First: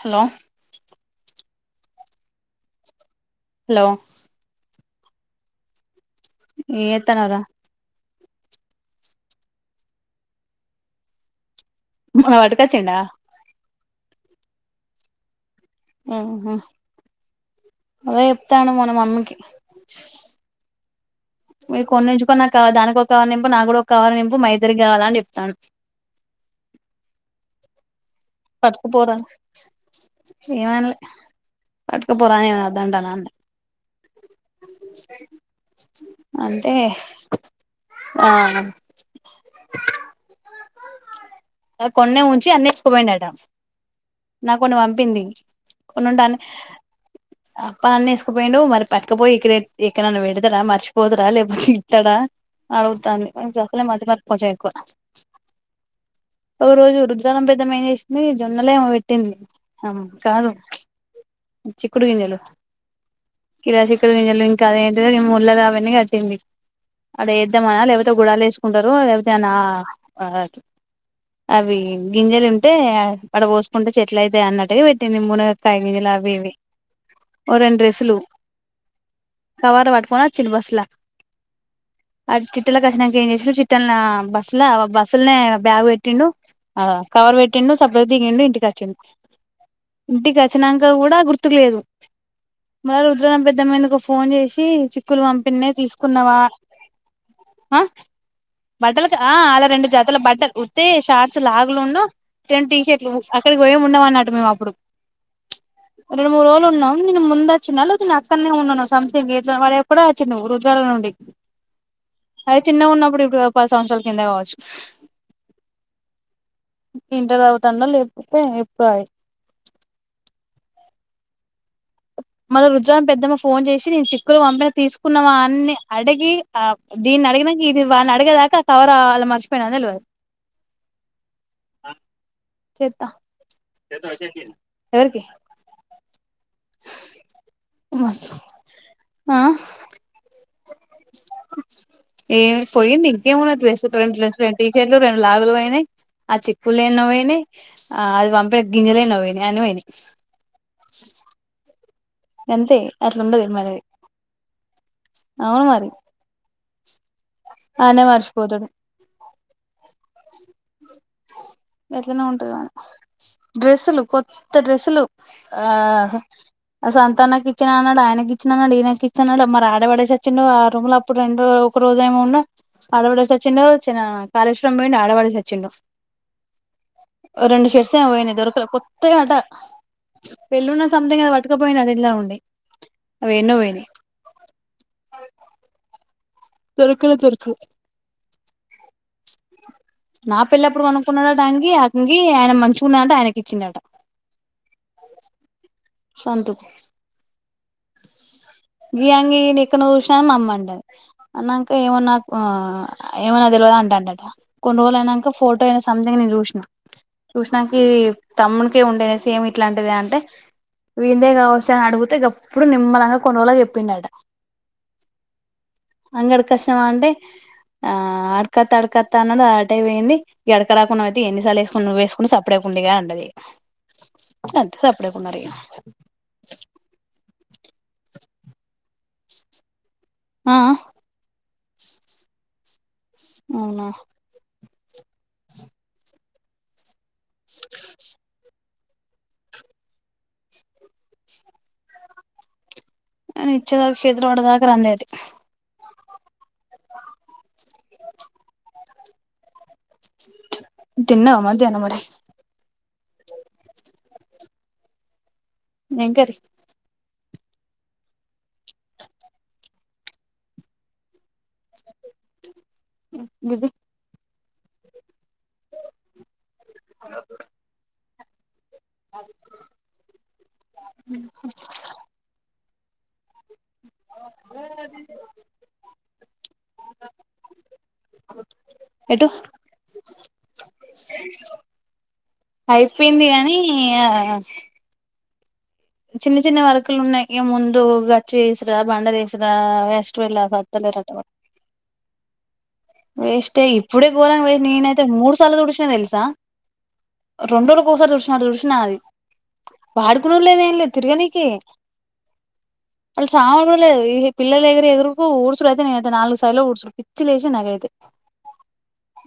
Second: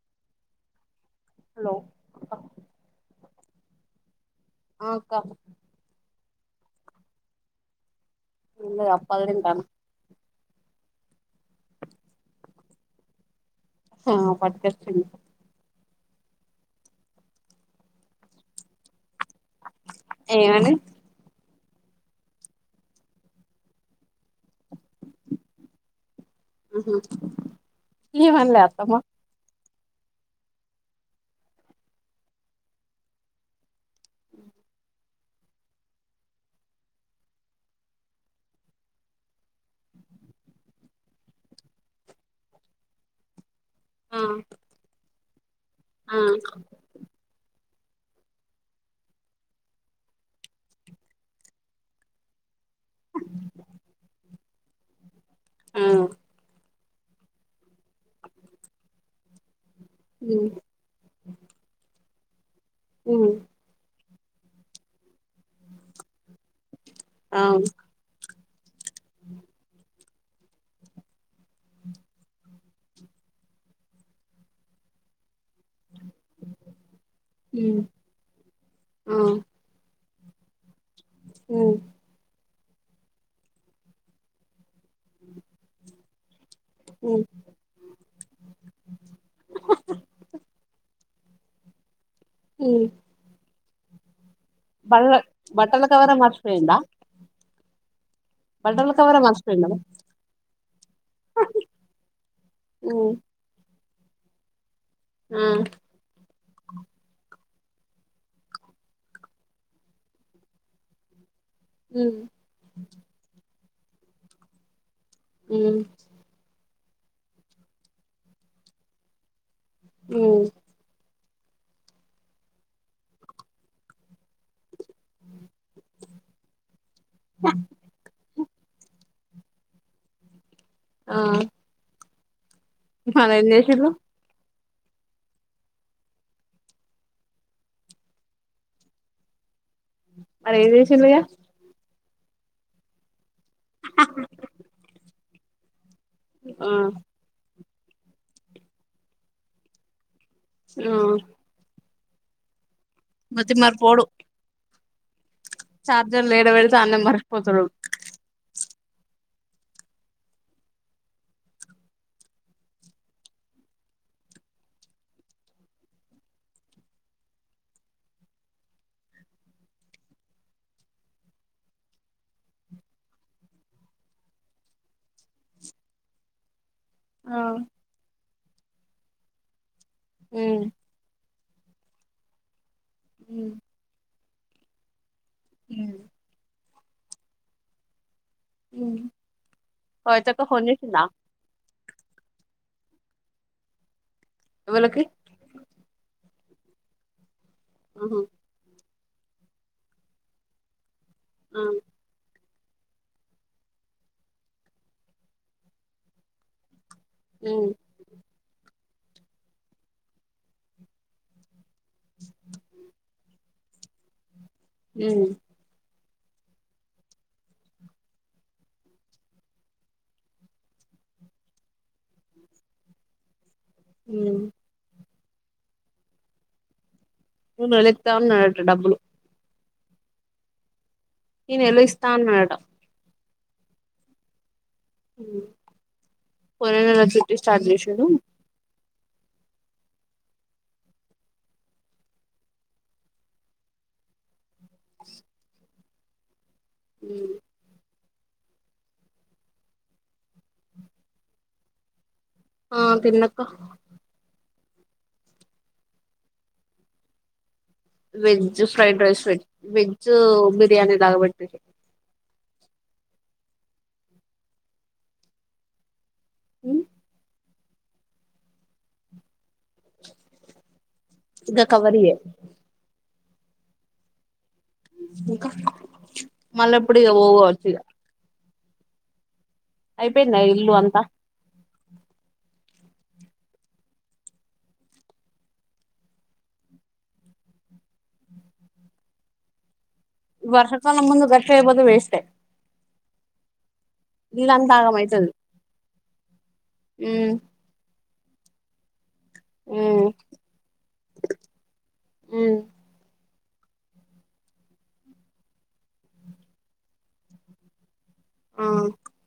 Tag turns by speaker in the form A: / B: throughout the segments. A: Hello
B: hello
A: hello
B: ఆ అక్క
A: ఏం చేత్తన్నావ్ రా
B: ఏం లేదు అప్పలు తింటన్న
A: మొన్న వాట్ కచిండ
B: ఆ పట్టుకొచ్చిండు
A: ఆహ అదే చెప్తండు మొన్న మమ్మికి
B: ఏమని
A: మీరు కొన్ని ఉంచుకొనక దానికి ఒక కవరు నింపు నాకు కూడా ఒక కవర్ నింపు మా ఇద్దరికీ కావాలని చెప్తాన్
B: ఉహు
A: పట్టుకపోరా అఏమన్లే పట్టుకపోరా నేను వద్దంటన అంది అంటే ఆ ఆ కొన్ని ఉంచి అన్ని ఎత్తుక పోయిండు అంట
B: ఆ
A: నా కొన్ని పంపింది కొన్ని
B: ఆ
A: ఉంటే అన్ని అప్ప అన్ని ఏసుకుపోయిండు మరి పట్టుకపోయి ఇక్కడే ఎక్కడన్నా పెడతాడా మర్చిపోతాడా లేకపోతే ఇస్తాడా అడుగుతాంది నేను చెప్పలే మతిమరుపు కొంచెం ఎక్కువ
B: ఉ
A: ఒ రోజు రుద్రానం పెద్దమ్మ ఏం చేసింది జొన్నలేమో పెట్టింది అ
B: ఉమ్
A: కాదు చిక్కుడు గింజలు
B: ఉ
A: కిల చిక్కుడు గింజలు ఇంకా అదేంటిదో నిముళ్ళ అవన్నీ కట్టింది అడ
B: ఆ
A: ఏద్దామనా లేకపోతే గుడలు వేసుకుంటారు లేకపోతే అనా ఓట్ అవి గింజలు ఉంటే అడ పోస్ కుంటే చెట్ల అయితాయి అన్నట్టు గా పెట్టింది మునక్కాయ్ గింజల వేవీ ఓ రెండు
B: ఉమ్
A: డ్రెస్సులు
B: ఆ
A: కవర్ పట్టుకొని వచ్చిల్లు బస్సుల
B: ఉ
A: అ చిట్టల కసినక ఏం చేసడు చిట్టల బస్సులో బస్సులనే బ్యాగు్ పెట్టిండు ఆగ
B: ఉమ్
A: కవర్ పెట్టిండు సప్పుడు ఎక్క దిగిండు ఇంటి కచ్చిండు ఇంటికి వచ్చినాక కూడా గుర్తు లేదు
B: ఉమ్
A: మల్ ట్రామ్ పెద్దమ్మ ఎందుకో ఫోన్ చేసి
B: బల్ల
A: చిక్కులు పంపిణే
B: బట్టల కవరే
A: తీసుకున్నావా
B: మర్చిపోయిండా
A: ఆ
B: బట్టల
A: బట్టలకి
B: కవరే
A: ఆ అలా
B: మర్చిపోయిండా
A: రెండు జాతల బట్ట ఉత్తయ్యే షార్ట్స్ లాగులు ఉన్ను టెం టీ షర్ట్లు
B: ఉమ్
A: అక్కడికి పోయే ఉండము అన్నట్టు మేము అప్పుడు
B: ఉ
A: రెండు మూడు రోజులు ఉన్నాం నేను ముందు వచ్చినా లేకపోతే నా అక్కడనే ఉన్నాను సంథింగ్ ఎట్లా మరి ఎప్పుడో వచ్చినవ్ రుద్రల్ నుండి
B: ఉ
A: అది చిన్నగా ఉన్నప్పుడు ఇప్పుడు పది సంవత్సరాల కిందే కావచ్చు
B: ఉ
A: ఇంట తగు తండల్ చెప్తే ఎప్పుడు ఆయే
B: ఉ
A: మల్ల రుద్రాం పెద్దమ్మ ఫోన్ చేసి నేను చిక్కులు పంపిన తీస్ కున్నవా అన్ని అడిగి ఆ దీన్ని అడిగినాక ఇది వాని అడిగేదాకా కవరా వాళ మర్చి పోయిన తెలవదు
B: ఆ
A: చెత్త
B: మరేం చేసిల్లు
A: చేస్తావా షేర్కిన్ ఎవరికి మాసు ఆ
B: అది వేసేసిందిగా
A: ఏ అది పోయింది ఇంకేమున్నా డ్రెస్సు రెండు డ్రెస్ రెండు టీ షర్ట్లు రెండు లాగులు పోయినాయి ఆ చిక్కుల్లో ఎన్నో పోయినాయి ఆ అది పంపిన గిన్నెలు ఎన్నో పోయినాయి అన్ని పోయినాయి
B: ఆ
A: అంతే అట్లాండది
B: మతి
A: మనది
B: మరపోడు
A: అవును మరి
B: [unintelligible]
A: ఆయనే మర్చిపోతాడు ఎట్లనో ఉంటది [unintelligible] డ్రెస్సులు కొత్త డ్రెస్సులు ఆ [unintelligible] అన్నాడు ఆయన కిచన్ అన్నాడు ఈయనకిచ్చన్ అన్నాడు మ మా ఆడ పడే ఒచ్చిండో ఆ రూమ్ ల ఇప్పుడు రెండు ఒక రోజు ఏమో ఉన్న ఆడ పడేసి ఒచ్చిండో [unintelligible]
B: ఆ
A: రెండు షర్ట్స్ ఏమో పోయినయి దొరకల
B: ఉమ్
A: [unintelligible] పటుకపోయిన అది ఇలా ఉండి అవి
B: ఉమ్
A: ఎన్నో పోయి [unintelligible]
B: ఇ
A: దొరకనే దొరకవ్
B: ఉ
A: నా పిల్లప్పుడు [unintelligible] అంగి ఆంగి ఆయన మంచుకున్నాంట ఆయనకి ఇచ్చిండట
B: ఎవలకి
A: సంతు
B: ఆహ
A: గి అంగి ఎక్కనో చూస అని మా అమ్మ అంటది
B: ఆ
A: అన్నంక ఏమో నా ఆ ఏమన తెలవద అంట [unintelligible] కొన్ని రోజులు అయినాక ఫోటో అయినా సంథింగ్ నేను చూసిన చూసినాక
B: ఉమ్
A: తమ్మునికే ఉండే నే సేమ్ ఇట్లాంటిదే అంటే [unintelligible] చ ఆడుగుతే గప్ ఇప్పుడు నిమ్మలంగ కొన్ని రోజలకు చెప్పిండట
B: ఉ
A: అంగడి కోస్తవ అంటే ఆ ఆడకత్త ఆడకత్త అన్నడు ఆటైపోయింది [unintelligible] రాకుండ అయితే ఎన్నిసార్లు వేసుకుని [unintelligible] సప్పడేకు ఉండగ అంటది
B: ఉ
A: సప్డేకునారి
B: మొన్నాడు ఇత్త అన్నడట డబ్బులు
A: ఆ
B: ఈ నెల్లో ఇస్తా అన్నడట
A: అవున
B: [unintelligible] స్టార్ట్ చేసిండు
A: [unintelligible]
B: ఉ
A: తిన్నవ మధ్యనం మరి
B: ఆ తిన్న అక్క
A: ఎం కారి
B: veg fried rice veg biryani [unintelligible]
A: BC
B: హు
A: అ హు
B: [unintelligible] కవరియే
A: [unintelligible]
B: ఇంక
A: ఎటు
B: అయిపోయింద ఇల్లు అంత
A: అయిపోయింది గానీ ఇగ చిన్న చిన్న వర్కులు ఉన్నాయి ఇగముందు గచ్చి వేసురా బండ వేసురా ఎ వెళ్ళవా
B: వర్షాకాలం
A: వత్తలేదంటారు
B: ముందు గట్ల అయిపోతే వేస్టే
A: వేస్టే ఇప్పుడే గొరంగా పోయి
B: ఇల్లంతా ఆగం
A: నేనైతే
B: అయితది
A: మూడు సార్లు తుడిసినా తెలుసా
B: ఉమ్
A: రెండోళ్ళకొసరి తుడుస్నట్టు తుడుస్నా అది
B: ఉమ్
A: వాడుకునేళ్లేనే ఇగ తిర్గనికె
B: ఉమ్
A: కాదులే పిల్ల దగ్గర ఎదురుకు ఊర్చడు అయితే ననైతే నాలుగు సార్లు ఊడ్చడు పిచ్చి లేేసిది నాకైతే
B: ఆ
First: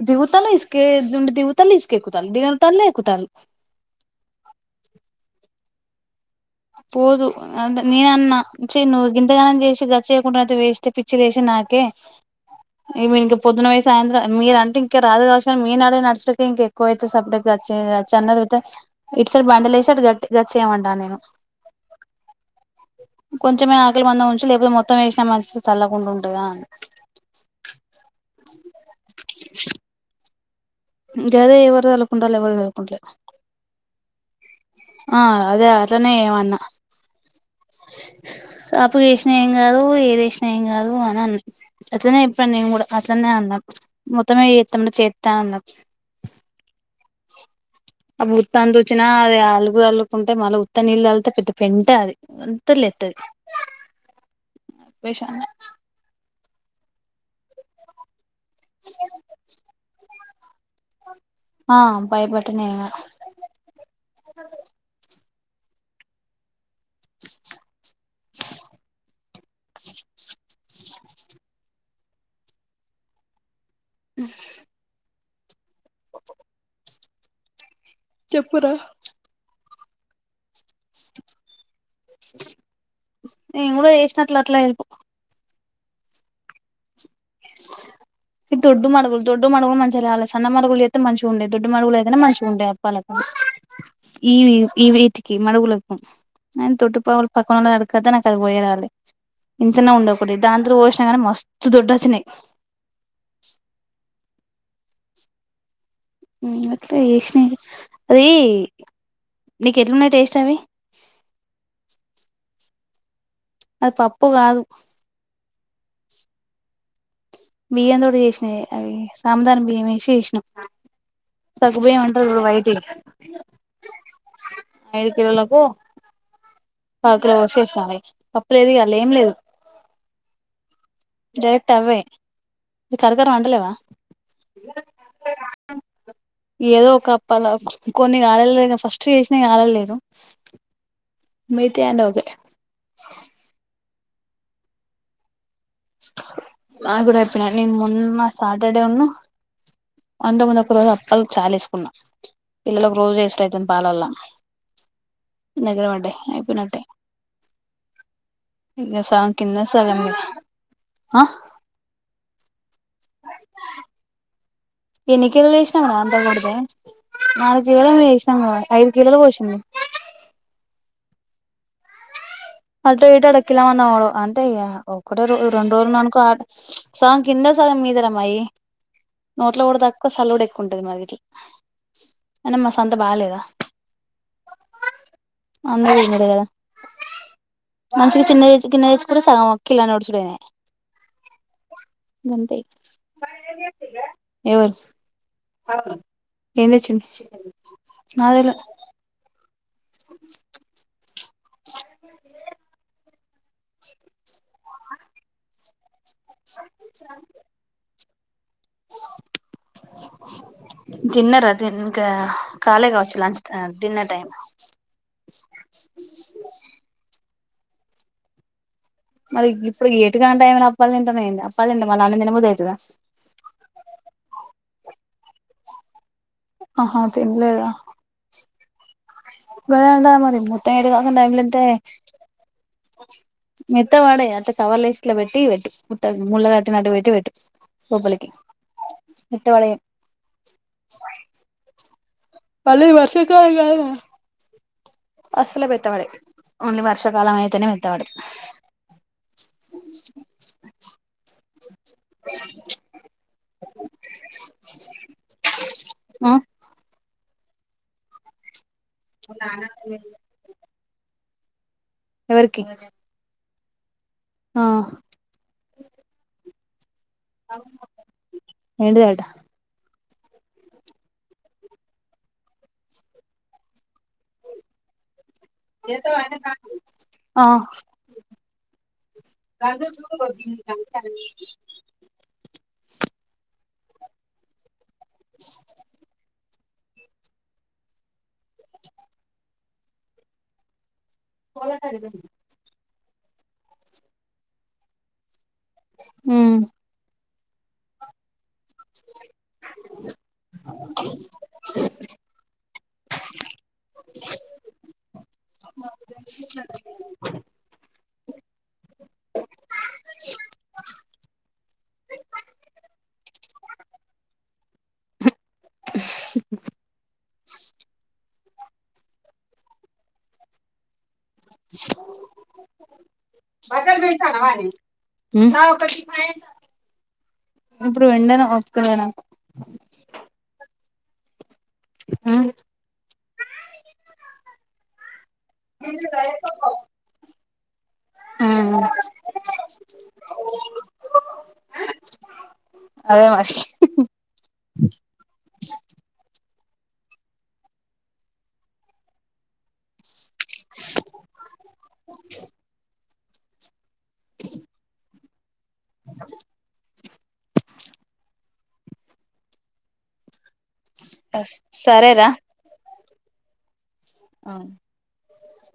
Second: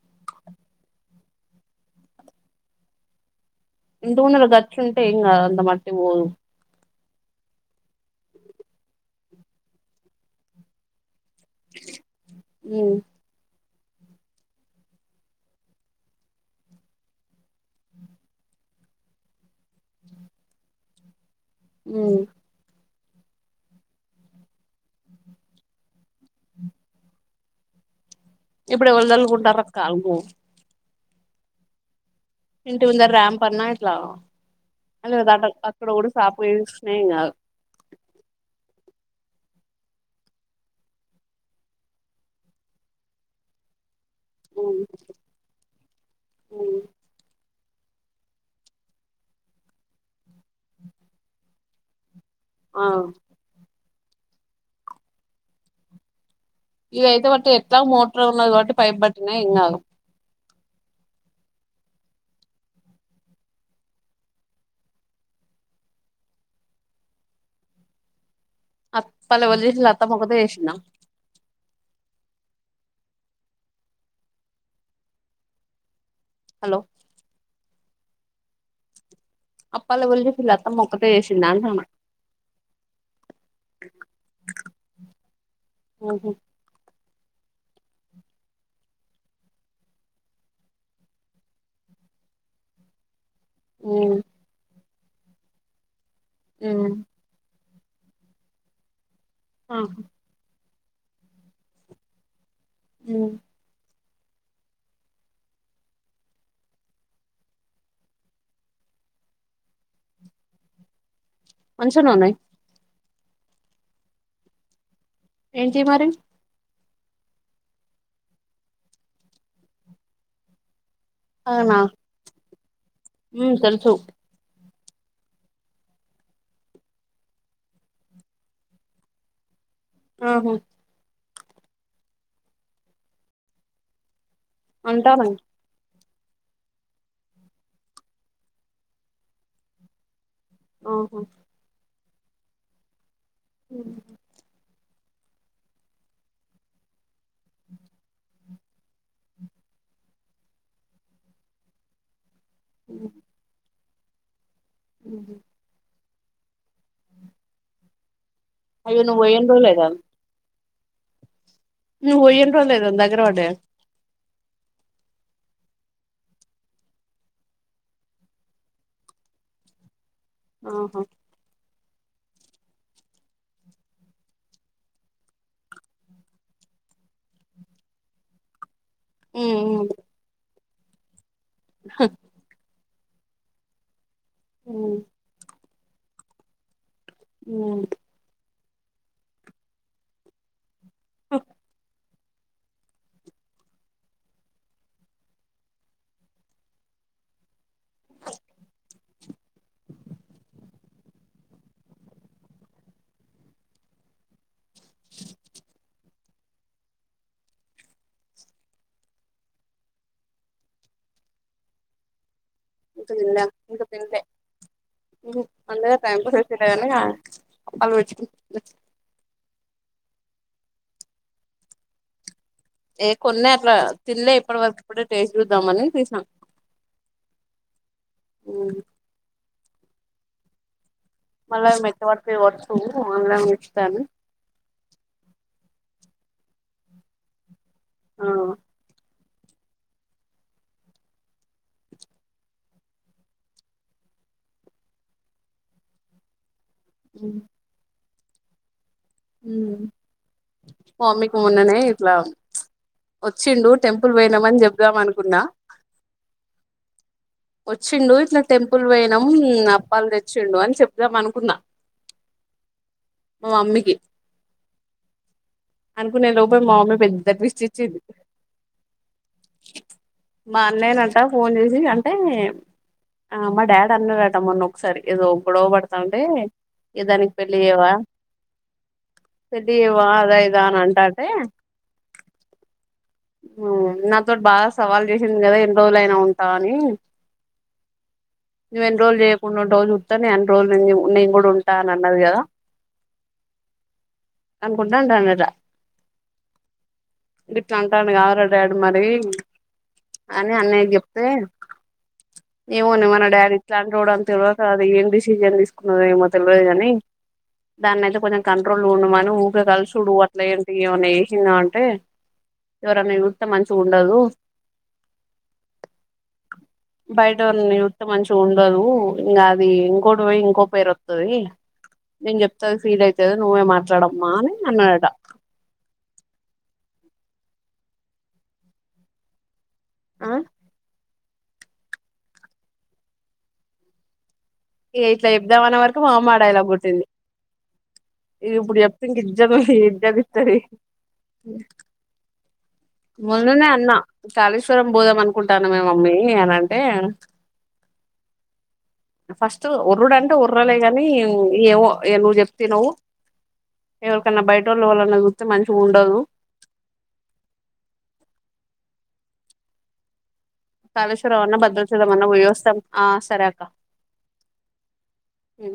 A: దవుతల ఇస్కే ద దవుతల ఇసుకే ఎకుతాల దవతల ఎకుతలు
B: ఇంటిముదలా గర్చ్చుంటే ఇం కాదు అంత మట్టి పోదు
A: పోదు అే నేనన్నా చి నువ్వు గంతగానం చేసి గచ్చ చేయకుండా అయితే వేస్తే పి పిచ్చిలేసి నాకే
B: ఉమ్
A: ఏమైందో పొద్దున ఓయి సాయంత్రం మీరు అంటే ఇంకా రాదు కావచ్చు కానీ మీనాడే నడిచినకే ఇంక ఎక్కువ అైతే సపరేట్గా అన్నగియితే ఇటు సైడ్ బండ్లేషి అంటూ గచ్చేమాంటాను నేను
B: ఉ
A: కొంచెమే ఆకలి మందం ఉంచు లేకపోతే మొత్తం వేసినా మంచిది తల్కుండా ఉంటదా అని
B: ఇప్పుడు ఎవళ్ళదల్లుకుంటారు కాలు
A: గదే ఎవరిదాళ్ళు
B: ఇంటి ముందరా ర్యాంప్ అన్నా ఇట్లా
A: ఆ
B: అ అక్కడ కూడా చప వస్తున్నాయి ఇంకాదు
A: అప్పు చేస్నా ఏం కాదు ఏది వసినా ఏం కాదు అని అన్నంది అట్లనే చెప్పను నేను కూడా అట్లనే అన్నా మొత్తంమే ఎతన్ చేస్తాన్న్నారు అ ముత్త అంత వచ్చినా అది అలుగు అలుకుంటే మళ్ళీ ఉత్త నీళ్ళు అళ్తే పెద్ద పెంట అది
B: ఆ
A: అంతలే ఎంతది వేషాన్
B: ఇవి అయితే బట్టి ఎట్లా మోటర్ ఉన్న కాబట్టి పైప్ బట్టినా ఇం కాదు
A: ఆ పైప్ పెట్టినాంకాదు సరె
B: అత్తల్ ఎవల్ చేట్లే అత్తమా ఒక్కతే చేసిందా
A: అ
B: హలో
A: చెప్పురా
B: అప్పల వెళ్లి విలత్తమ్మ ఒక్కతే చేసిందా అంటన్న
A: నేన్ కూడా ఏష్టణట్ల అట్లా ఇపో
B: ఆహు
A: ఇ దొడ్డు మడుగులు దొడ్డు మడుగులు మంచిగాాలే సన్న మడుగులు అయితే మంచి ఉండే దొడ్డులు అయితేనే మంచిగాండే పాల
B: ఉమ్
A: ఈ ఈ వీటికి మడుగులకి నేను
B: ఉమ్
A: తొట్టుపవులు పక్కన అడుకదా నాకు అది పోయే రాలి ఇంతనే
B: ఆహా
A: ఉండ డి దానింత పోసినాగానీ మస్తు దడ్ వచ్చినాయి
B: ఉ
A: అట్లా చేస్నవి అది నీకు ఎట్లున్నాయి టేస్ట్ అవి
B: మంచినన్నాయి
A: అది తప్పు కాదు
B: ఏంటి మరి
A: బియ్యం తోటి చేసినయే అవి సాముదాన బియ్యం వేసి చేసినం
B: అవునా
A: సగ్గుబియ్యం అంటారు చూడు వైటియి
B: ఉమ్ తెలుసు
A: ఐదు కిలోలకు కాకులో పోసి చేసిన రైస్ పప్పులేదు ఇగ ఆళ్ళ ఏం లేదు
B: ఆహు
A: డైరెక్ట్ అవ్వే కరకరం అంటలేవా
B: అంటానాయ్
A: అ ఏదో ఒక అప్పాల కొన్ని రాలలే ఫస్ట్ చేసినా ఆలలేదు
B: ఆహా
A: మితై అన్ని ఒకే
B: ఉ
A: ఆ గుడ చెప్పిన నిన్ మొన్న సాటర్డే ఉన్న అంతకముందు ఒక రోజు అప్పాలు చాలేసుకున్నా పిల్లలకు రోజు వేస్ట్ అయితుంది పాలల్ల
B: ఉహు
A: నిద్దర పడ్డయ్ అయిపోనిన్టాయ్ ఇంగ
B: అయ్యో నువ్వు
A: సగం
B: పోయిన
A: కింద
B: రోజులే కదా
A: సగం
B: నువ్ పోయిండ్రో లేదో దగ్గర పడ్డయ
A: నాలుగు కిలోలేమో వేసినాం ఐదు కిలోలు పోషింది
B: ఆహా
A: అటో ఇటో అడక్కిలన్న పడవ్ అంటే ఇగ ఒక్కటో రొ రెండు రోజులు ఉన్న అనుకో సాంగ్ కింద సగం మీదర మాయి నోట్ల పోవుడు
B: ఉమ్
A: తక్కువ సల్లుడు ఎక్కువ ఉంటుది మాది ఇట్ల
B: స
A: అయిన మా సంత బాలేదా
B: ఊ
A: అంద తినుడే కదా
B: ఊ
A: మంచిగ చిన్న చికెన్ తెచ్చుకుంటే సగం కిలో నడుసుడు అయినయ్
B: ఓ
A: ఎవరు ఎం తెచ్చిండు నాక్ తెల్వ స తిన్నరా తిన్ ఇంకా కాళే కావచ్చు లంచ్ డిన్నర్ టైం
B: అందుగా టైంపాస్ అయితుండే
A: మరి గిప్పుడు ఏటుగాని టైమ్లో అప్పాలు తింటున్నావు ఏంది అప్పాల్ తింటే మల అన్నమ్ తినబుద్ధి అయితదా
B: ఏ కొన్నే అట్లా తిన్లే ఇప్పటి వరకు ఇప్పుడే టేస్ట్ చూద్దాంమని తీసిన
A: ఆహా తినలేద వెడా మరి
B: మళ్ళా మెత్తబడతాయి కావచ్చు ఆన్లైన్ చూస్తా అని
A: మెత్తపడి అట్లే కవర్ల వేస్ ఇట్ల పెట్టి పెట్టు ముళ్ళ కట్టినట్టు పెట్టి పెట్టు
B: ఆ
A: లోపలికి మెత్త పడవ్ మళ్ళీ వర్షాకాలం రాదా అసలు మెత్తబడవ్ ఓన్లీ వర్షాకాలం అయితేనే మెత్తబడతయ్
B: మామ్మికి మొన్ననే ఇట్లా వచ్చిండు టెంపుల్ పోయినమని చెబ్దాం అనుకున్నా
A: హ.
B: వచ్చిండు ఇట్లా టెంపుల్ పోయినమ్ అప్పాలు తె చ్చిండు అని చెప్దాం అనుకున్నా
A: ఎవరికి
B: మా మమ్మీకి
A: ఆ
B: అనుకునే లోపు మా మమ్మీ పెద్ద ట్విస్ట్ ఇచ్చింది
A: ఏంటిదట
B: మా అన్నయ్యనట ఫోన్ చేసి అంటే ఆ మా డాడీ అన్నడట మొన్న సారి ఏదో గొడవ పడతాఉంటే ఏ దానికి
A: ఆ
B: పెళ్లి చేయవా సలి వా అదా ఇదా అని అంటాటే నాతోటి బాగా సవాల్ చేసింది కదా ఎన్ని రోజులయినా ఉంట కానీ నువు ఎన్రోజుల్ చేయకుండా ఉంటవో నేన్ చూత నేన్ అన్ని రోజుల్ నేను కూడా ఉంటా అని అన్నది కదా అనుకుంటా అంటండాండట
A: హ్మ్
B: గిట్లా అంటాండుగా డాడి మరి అని అన్నయ్యకు చెప్తే నీవు నిమన్న డాడీ ఇలాంటి టోడు అని తెలువక అది ఏం డిసిజన్ తీసుకున్నదో ఏమో తెలియదు కాని దాన్నియితే కొంచెం కంట్రోల్ ఉండ మని ఊకే కలుసుడు అట్ల ఏంటి ఏమైన్నా చేసిందా అంటే ఎవరైనా చూస్తే మంచిగుండదు బయటోనీ చూస్తే మంచి గుండదు ఇంకా అది ఇంకోటి పోయి ఇంకో పేరు వస్ వయి నేను చెప్తాది ఫీల్ అయితది నువ్వే మాట్లాడమ్మా అని అన్నాడటా
A: ఇం ఒక ఇప్పుడు వెంను ఒస్తులేనా
B: ఆ
A: ఆ
B: ఇట్లా చెబ్దామనే వరకు మ అమ్మ ఈ డైలాగ్ కొట్టింది ఇది ఇప్పుడు చెప్తే ఇజ్జత్ ఇజ్జదిిస్తది
A: అదే మరి
B: మొన్ననే అన్నా కాలెశ్వరం బోదం అనుకుంటాను మమ్మీ అని అంటే ఫస్ట్ ఉర్రుడు అంటే ఉర్రలే గాని ఏవో నువ్వు చెప్త వినవు ఎవరికైన్నా బయట వాళ్ళు ఎవరన్నా చూస్తే మంచిగ ఉండదు కాళేశ్వరం అన్నా భద్రచలం అన్న
A: సరేరా
B: పోయోస్తాం ఆ సరే అక్క
A: అవును
B: అ